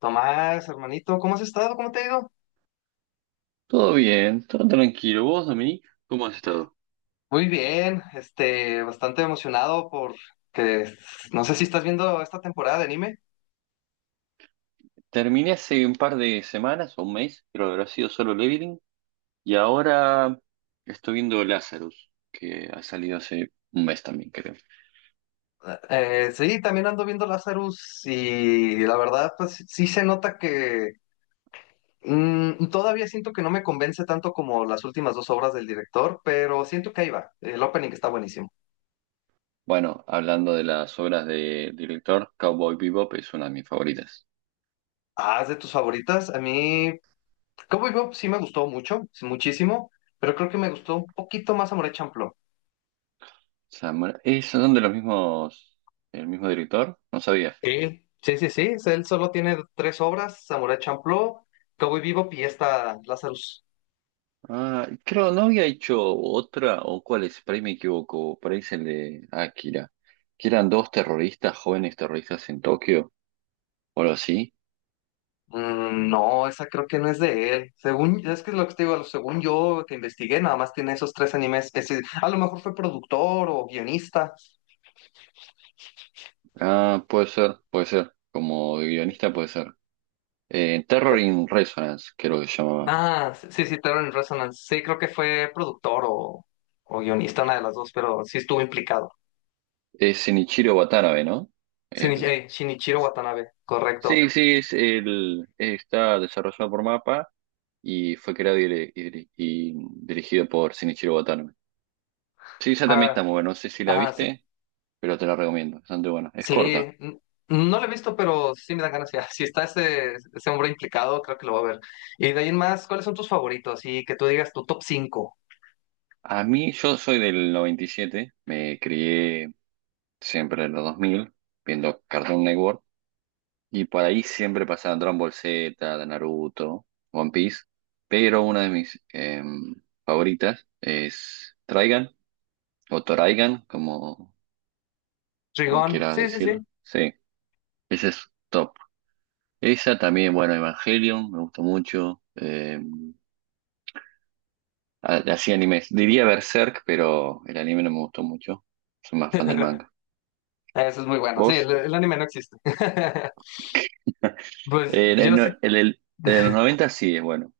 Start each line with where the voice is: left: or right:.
left: Tomás, hermanito, ¿cómo has estado? ¿Cómo te ha ido?
right: Todo bien, todo tranquilo. ¿Vos, Dominic? ¿Cómo has estado?
left: Muy bien, bastante emocionado por que no sé si estás viendo esta temporada de anime.
right: Terminé hace un par de semanas o un mes, creo que habrá sido solo Leveling, y ahora estoy viendo Lazarus, que ha salido hace un mes también, creo.
left: Sí, también ando viendo Lazarus y la verdad, pues sí se nota que todavía siento que no me convence tanto como las últimas dos obras del director, pero siento que ahí va. El opening está buenísimo.
right: Bueno, hablando de las obras del director, Cowboy Bebop es una de mis favoritas.
left: Ah, es de tus favoritas. A mí, como yo, sí me gustó mucho, sí, muchísimo, pero creo que me gustó un poquito más Amore Champloo.
right: ¿Son de los mismos, el mismo director? No sabía.
left: Sí, sí, sí, sí. Él solo tiene 3 obras: Samurai Champloo, Cowboy Bebop y esta, Lazarus.
right: Ah, creo, no había hecho otra, o cuál es, por ahí me equivoco, por ahí es el de Akira, que eran dos terroristas, jóvenes terroristas en Tokio, o algo así.
left: Mm, no, esa creo que no es de él. Según, es que es lo que te digo, según yo que investigué, nada más tiene esos 3 animes. Es decir, a lo mejor fue productor o guionista.
right: Ah, puede ser, como guionista puede ser. Terror in Resonance, creo que se llamaba.
left: Ah, sí, sí, sí, Terror in Resonance. Sí, creo que fue productor o guionista, una de las dos, pero sí estuvo implicado.
right: Es Shinichiro Watanabe, ¿no? El...
left: Shinichiro Watanabe, correcto.
right: Sí, sí, está desarrollado por MAPA y fue creado y dirigido por Shinichiro Watanabe. Sí, esa también está muy buena, no sé si la
left: Ah,
right: viste. Pero te la recomiendo, bastante buena. Es
left: sí,
right: corta.
left: n- no lo he visto, pero sí me dan ganas ya. Si está ese, ese hombre implicado, creo que lo voy a ver. Y de ahí en más, ¿cuáles son tus favoritos? Y que tú digas tu top cinco.
right: A mí, yo soy del 97, me crié siempre en los 2000 viendo Cartoon Network, y por ahí siempre pasaban Dragon Ball Z, de Naruto, One Piece, pero una de mis favoritas es Trigun, o Toraigan, como
left: Rigón,
right: quieras
left: sí, sí, sí.
right: decirlo. Sí, esa es top. Esa también, bueno, Evangelion, me gustó mucho. Así animes. Diría Berserk, pero el anime no me gustó mucho. Soy más fan del manga.
left: Eso es muy bueno. Sí,
right: ¿Vos?
left: el anime no existe. Pues
right: El,
left: yo
right: el,
left: sí.
right: el- el- el de los 90 sí es bueno.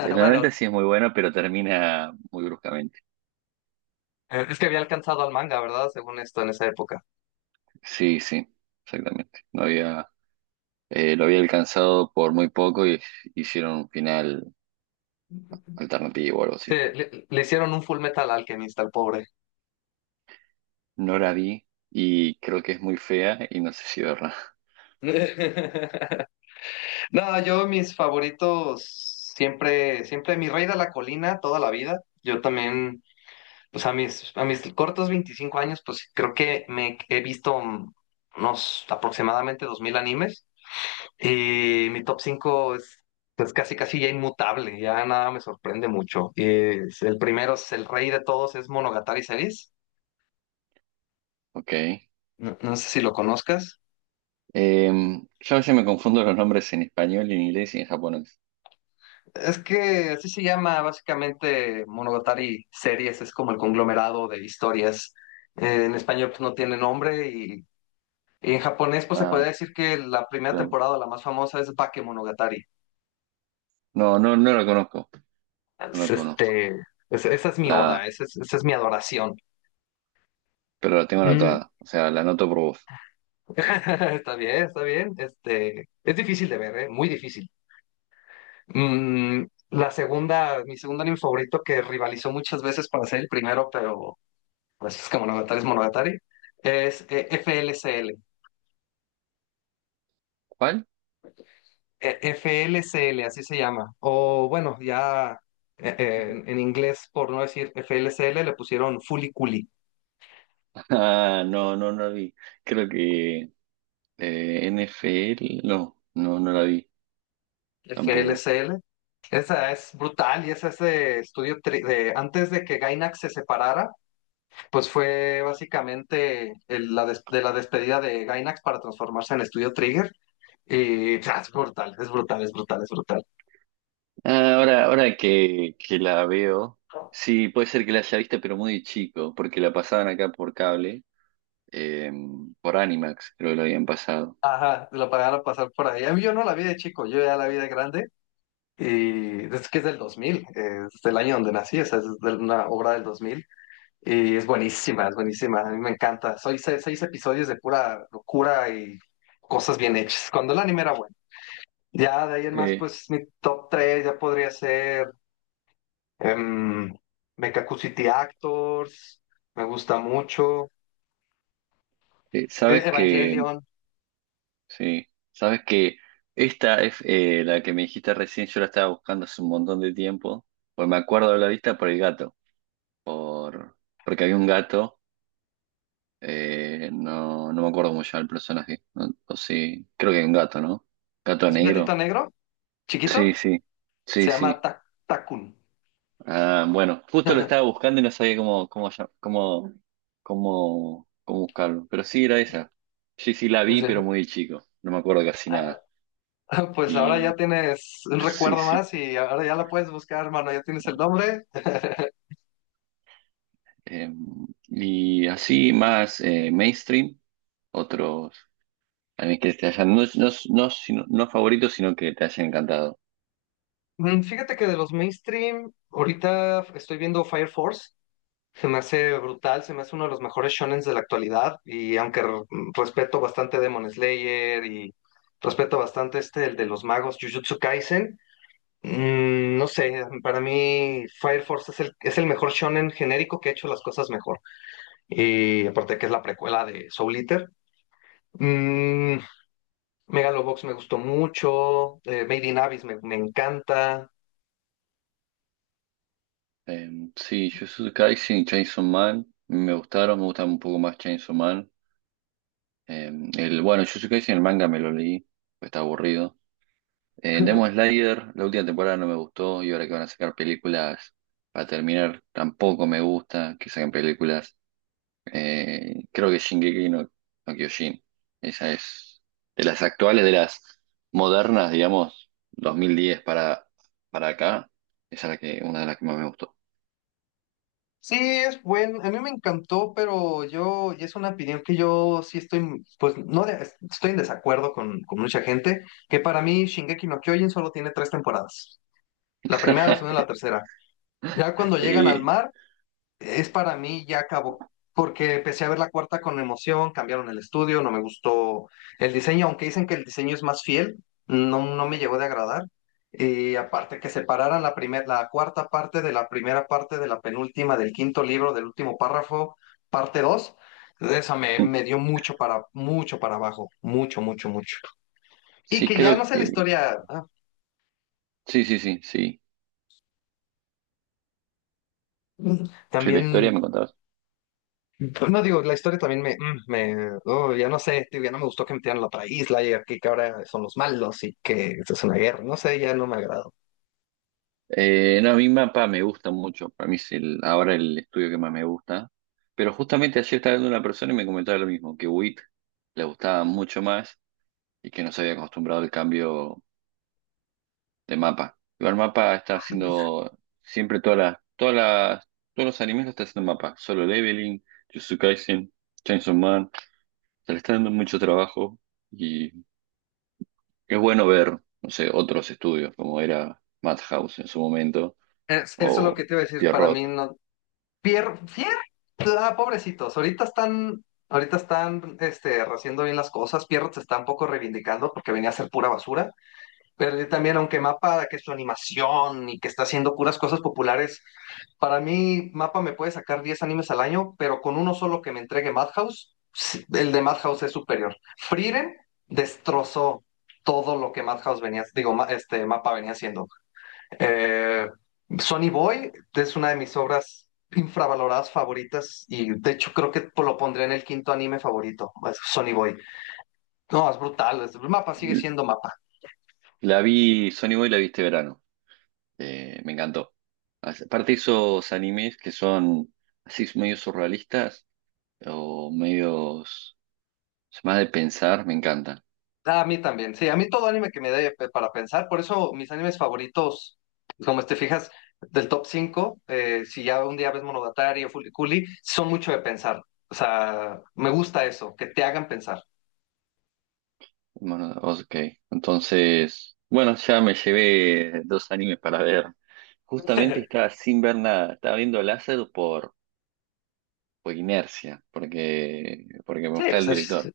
right: El de los
left: Bueno,
right: 90 sí es muy bueno, pero termina muy bruscamente.
left: es que había alcanzado al manga, ¿verdad? Según esto, en esa época.
right: Sí, sí, exactamente. No había, Lo había alcanzado por muy poco y hicieron un final
left: Sí,
right: alternativo o algo así.
left: le hicieron un Full Metal Alchemist al pobre.
right: No la vi y creo que es muy fea y no sé si verla.
left: No, yo mis favoritos siempre, siempre mi rey de la colina toda la vida. Yo también, pues a mis cortos 25 años, pues creo que me he visto unos aproximadamente 2000 animes y mi top 5 es pues casi casi ya inmutable, ya nada me sorprende mucho. El primero es el rey de todos, es Monogatari Series.
right: Ok.
left: No, no sé si lo conozcas.
right: Yo a veces me confundo los nombres en español, en inglés y en japonés.
left: Es que así se llama básicamente, Monogatari Series, es como el conglomerado de historias. En español pues no tiene nombre, y en japonés pues se puede
right: Ah,
left: decir que la primera
right: claro.
left: temporada, la más famosa, es Bakemonogatari.
right: No, no, no la conozco, no
left: Es,
right: la conozco.
left: este, Esa es mi
right: La,
left: oda, esa es mi adoración.
right: pero la tengo
left: Mm.
right: anotada, o sea, la anoto por vos.
left: Está bien, está bien. Este, es difícil de ver, ¿eh? Muy difícil. Mm, la segunda, mi segundo anime favorito que rivalizó muchas veces para ser el primero, pero... Francisca Monogatari es Monogatari, es eh, FLCL,
right: ¿Cuál?
left: eh, FLCL, así se llama. O bueno, ya
right: Ujú.
left: en inglés, por no decir FLCL, le pusieron Fuliculi,
right: Ah, no, no, no la vi. Creo que NFL, no, no, no la vi tampoco.
left: FLCL. Esa es brutal y es ese de antes de que Gainax se separara, pues fue básicamente de la despedida de Gainax para transformarse en estudio Trigger. Y o sea, es brutal, es brutal, es brutal, es brutal.
right: Ah, ahora que la veo, sí, puede ser que la haya visto, pero muy chico, porque la pasaban acá por cable, eh, por Animax, creo que lo habían pasado.
left: Ajá, lo pagaron pasar por ahí. A mí, yo no la vi de chico, yo ya la vi de grande. Y es que es del 2000, es del año donde nací, o sea, es de una obra del 2000. Y es buenísima, a mí me encanta. Soy 6, 6 episodios de pura locura y cosas bien hechas. Cuando el anime era bueno. Ya de ahí en más,
right: Eh,
left: pues mi top tres ya podría ser em, Mekaku City Actors, me gusta mucho.
right: ¿Sabes que
left: Evangelion,
right: Sí, sabes que esta es la que me dijiste recién, yo la estaba buscando hace un montón de tiempo, pues me acuerdo de la vista por el gato, por porque había un gato, no, no me acuerdo cómo se llama el personaje, o sí, creo que hay un gato, ¿no? Gato
left: es un gatito
right: negro.
left: negro,
right: Sí,
left: chiquito,
right: sí, sí,
left: se llama
right: sí.
left: Takun.
right: Ah, bueno, justo lo estaba buscando y no sabía cómo, cómo, llam- cómo, cómo, cómo buscarlo, pero sí era esa. Sí, sí, la
left: Pues,
right: vi, pero muy chico, no me acuerdo casi nada.
left: pues ahora ya
right: Y
left: tienes un
right: sí,
left: recuerdo
right: sí.
left: más y ahora ya la puedes buscar, hermano, ya tienes el nombre.
right: Eh, y así más mainstream, otros animes que te hayan, no favoritos, sino que te hayan encantado.
left: Mm, fíjate que de los mainstream, ahorita estoy viendo Fire Force. Se me hace brutal, se me hace uno de los mejores shonens de la actualidad. Y aunque respeto bastante Demon Slayer y respeto bastante este, el de los magos, Jujutsu Kaisen, mm, no sé, para mí Fire Force es es el mejor shonen genérico que ha hecho las cosas mejor. Y aparte que es la precuela de Soul Eater. Mm, Megalobox me gustó mucho, Made in Abyss me encanta.
right: Eh, sí, Jujutsu Kaisen y Chainsaw Man me gustaron, me gustan un poco más Chainsaw Man. Eh, bueno, Jujutsu Kaisen, el manga me lo leí, pues está aburrido. Demon Slayer, la última temporada no me gustó y ahora que van a sacar películas para terminar, tampoco me gusta que saquen películas. Creo que Shingeki no Kyojin. Esa es de las actuales, de las modernas, digamos, 2010 para acá. Esa es la que, una de las que más me gustó.
left: Sí, es buen, a mí me encantó, pero yo, y es una opinión que yo sí estoy, pues no, estoy en desacuerdo con mucha gente, que para mí Shingeki no Kyojin solo tiene 3 temporadas, la primera, la segunda y la tercera. Ya cuando llegan al
right: Eh,
left: mar, es para mí ya acabó, porque empecé a ver la cuarta con emoción, cambiaron el estudio, no me gustó el diseño, aunque dicen que el diseño es más fiel, no, no me llegó de agradar. Y aparte que separaran la cuarta parte de la primera parte de la penúltima del quinto libro, del último párrafo, parte dos, esa me dio mucho para, mucho para abajo, mucho, mucho, mucho. Y
right: sí,
left: que ya no
right: creo
left: sé la
right: que.
left: historia, ah,
right: Sí, sí, sí, sí. Sí, la historia
left: también.
right: me contabas.
left: Pues no digo, la historia también me oh, ya no sé, tío, ya no me gustó que metieran la otra isla y aquí que ahora son los malos y que esto es una guerra, no sé, ya no me agradó.
right: No, a mí Mapa me gusta mucho. Para mí es ahora el estudio que más me gusta. Pero justamente ayer estaba viendo una persona y me comentaba lo mismo, que WIT le gustaba mucho más y que no se había acostumbrado al cambio de Mapa. Igual Mapa está haciendo siempre todos los animes lo está haciendo Mapa. Solo Leveling, Jujutsu Kaisen, Chainsaw Man. Se le está dando mucho trabajo y es bueno ver, no sé, otros estudios como era Madhouse en su momento
left: Eso es lo
right: o
left: que te iba a decir, para
right: Pierrot.
left: mí no. Pier, ah, pobrecitos, ahorita están, este, haciendo bien las cosas, Pierrot se está un poco reivindicando porque venía a ser pura basura. Pero yo también, aunque Mapa, que su animación y que está haciendo puras cosas populares, para mí Mapa me puede sacar 10 animes al año, pero con uno solo que me entregue Madhouse, sí, el de Madhouse es superior. Frieren destrozó todo lo que Madhouse venía, digo, Mapa venía haciendo. Eh, Sonny Boy es una de mis obras infravaloradas favoritas y de hecho creo que lo pondré en el quinto anime favorito, es Sonny Boy. No, es brutal, Mapa sigue
right: L-
left: siendo Mapa.
right: La vi, Sony Boy la vi este verano. Me encantó. Aparte esos animes que son así medio surrealistas o medios más de pensar, me encantan.
left: Ah, a mí también, sí, a mí todo anime que me dé para pensar, por eso mis animes favoritos, como te fijas, del top cinco, si ya un día ves Monogatari o Fuliculi, son mucho de pensar, o sea, me gusta eso, que te hagan pensar.
right: Bueno, ok. Entonces, bueno, ya me llevé dos animes para ver. Justamente estaba sin ver nada, estaba viendo Láser por inercia, porque me
left: Sí,
right: gusta
left: pues
right: el director.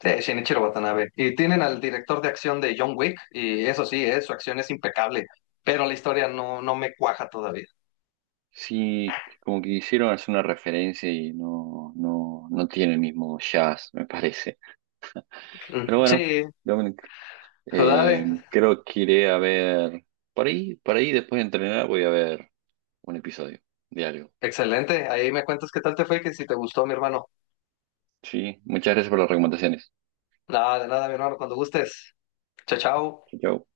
left: es Shinichiro Watanabe. Y tienen al director de acción de John Wick, y eso sí, su acción es impecable, pero la historia no, no me cuaja todavía.
right: Sí, como que hicieron hacer una referencia y no, no, no tiene el mismo jazz, me parece. Pero
left: Mm,
right: bueno,
left: sí,
right: Dominic,
left: dale,
right: creo que iré a ver, por ahí después de entrenar voy a ver un episodio diario.
left: excelente, ahí me cuentas qué tal te fue, que si te gustó, mi hermano.
right: Sí, muchas gracias por las recomendaciones.
left: Nada, de nada, mi hermano, cuando gustes. Chao, chao.
right: Chau, chau.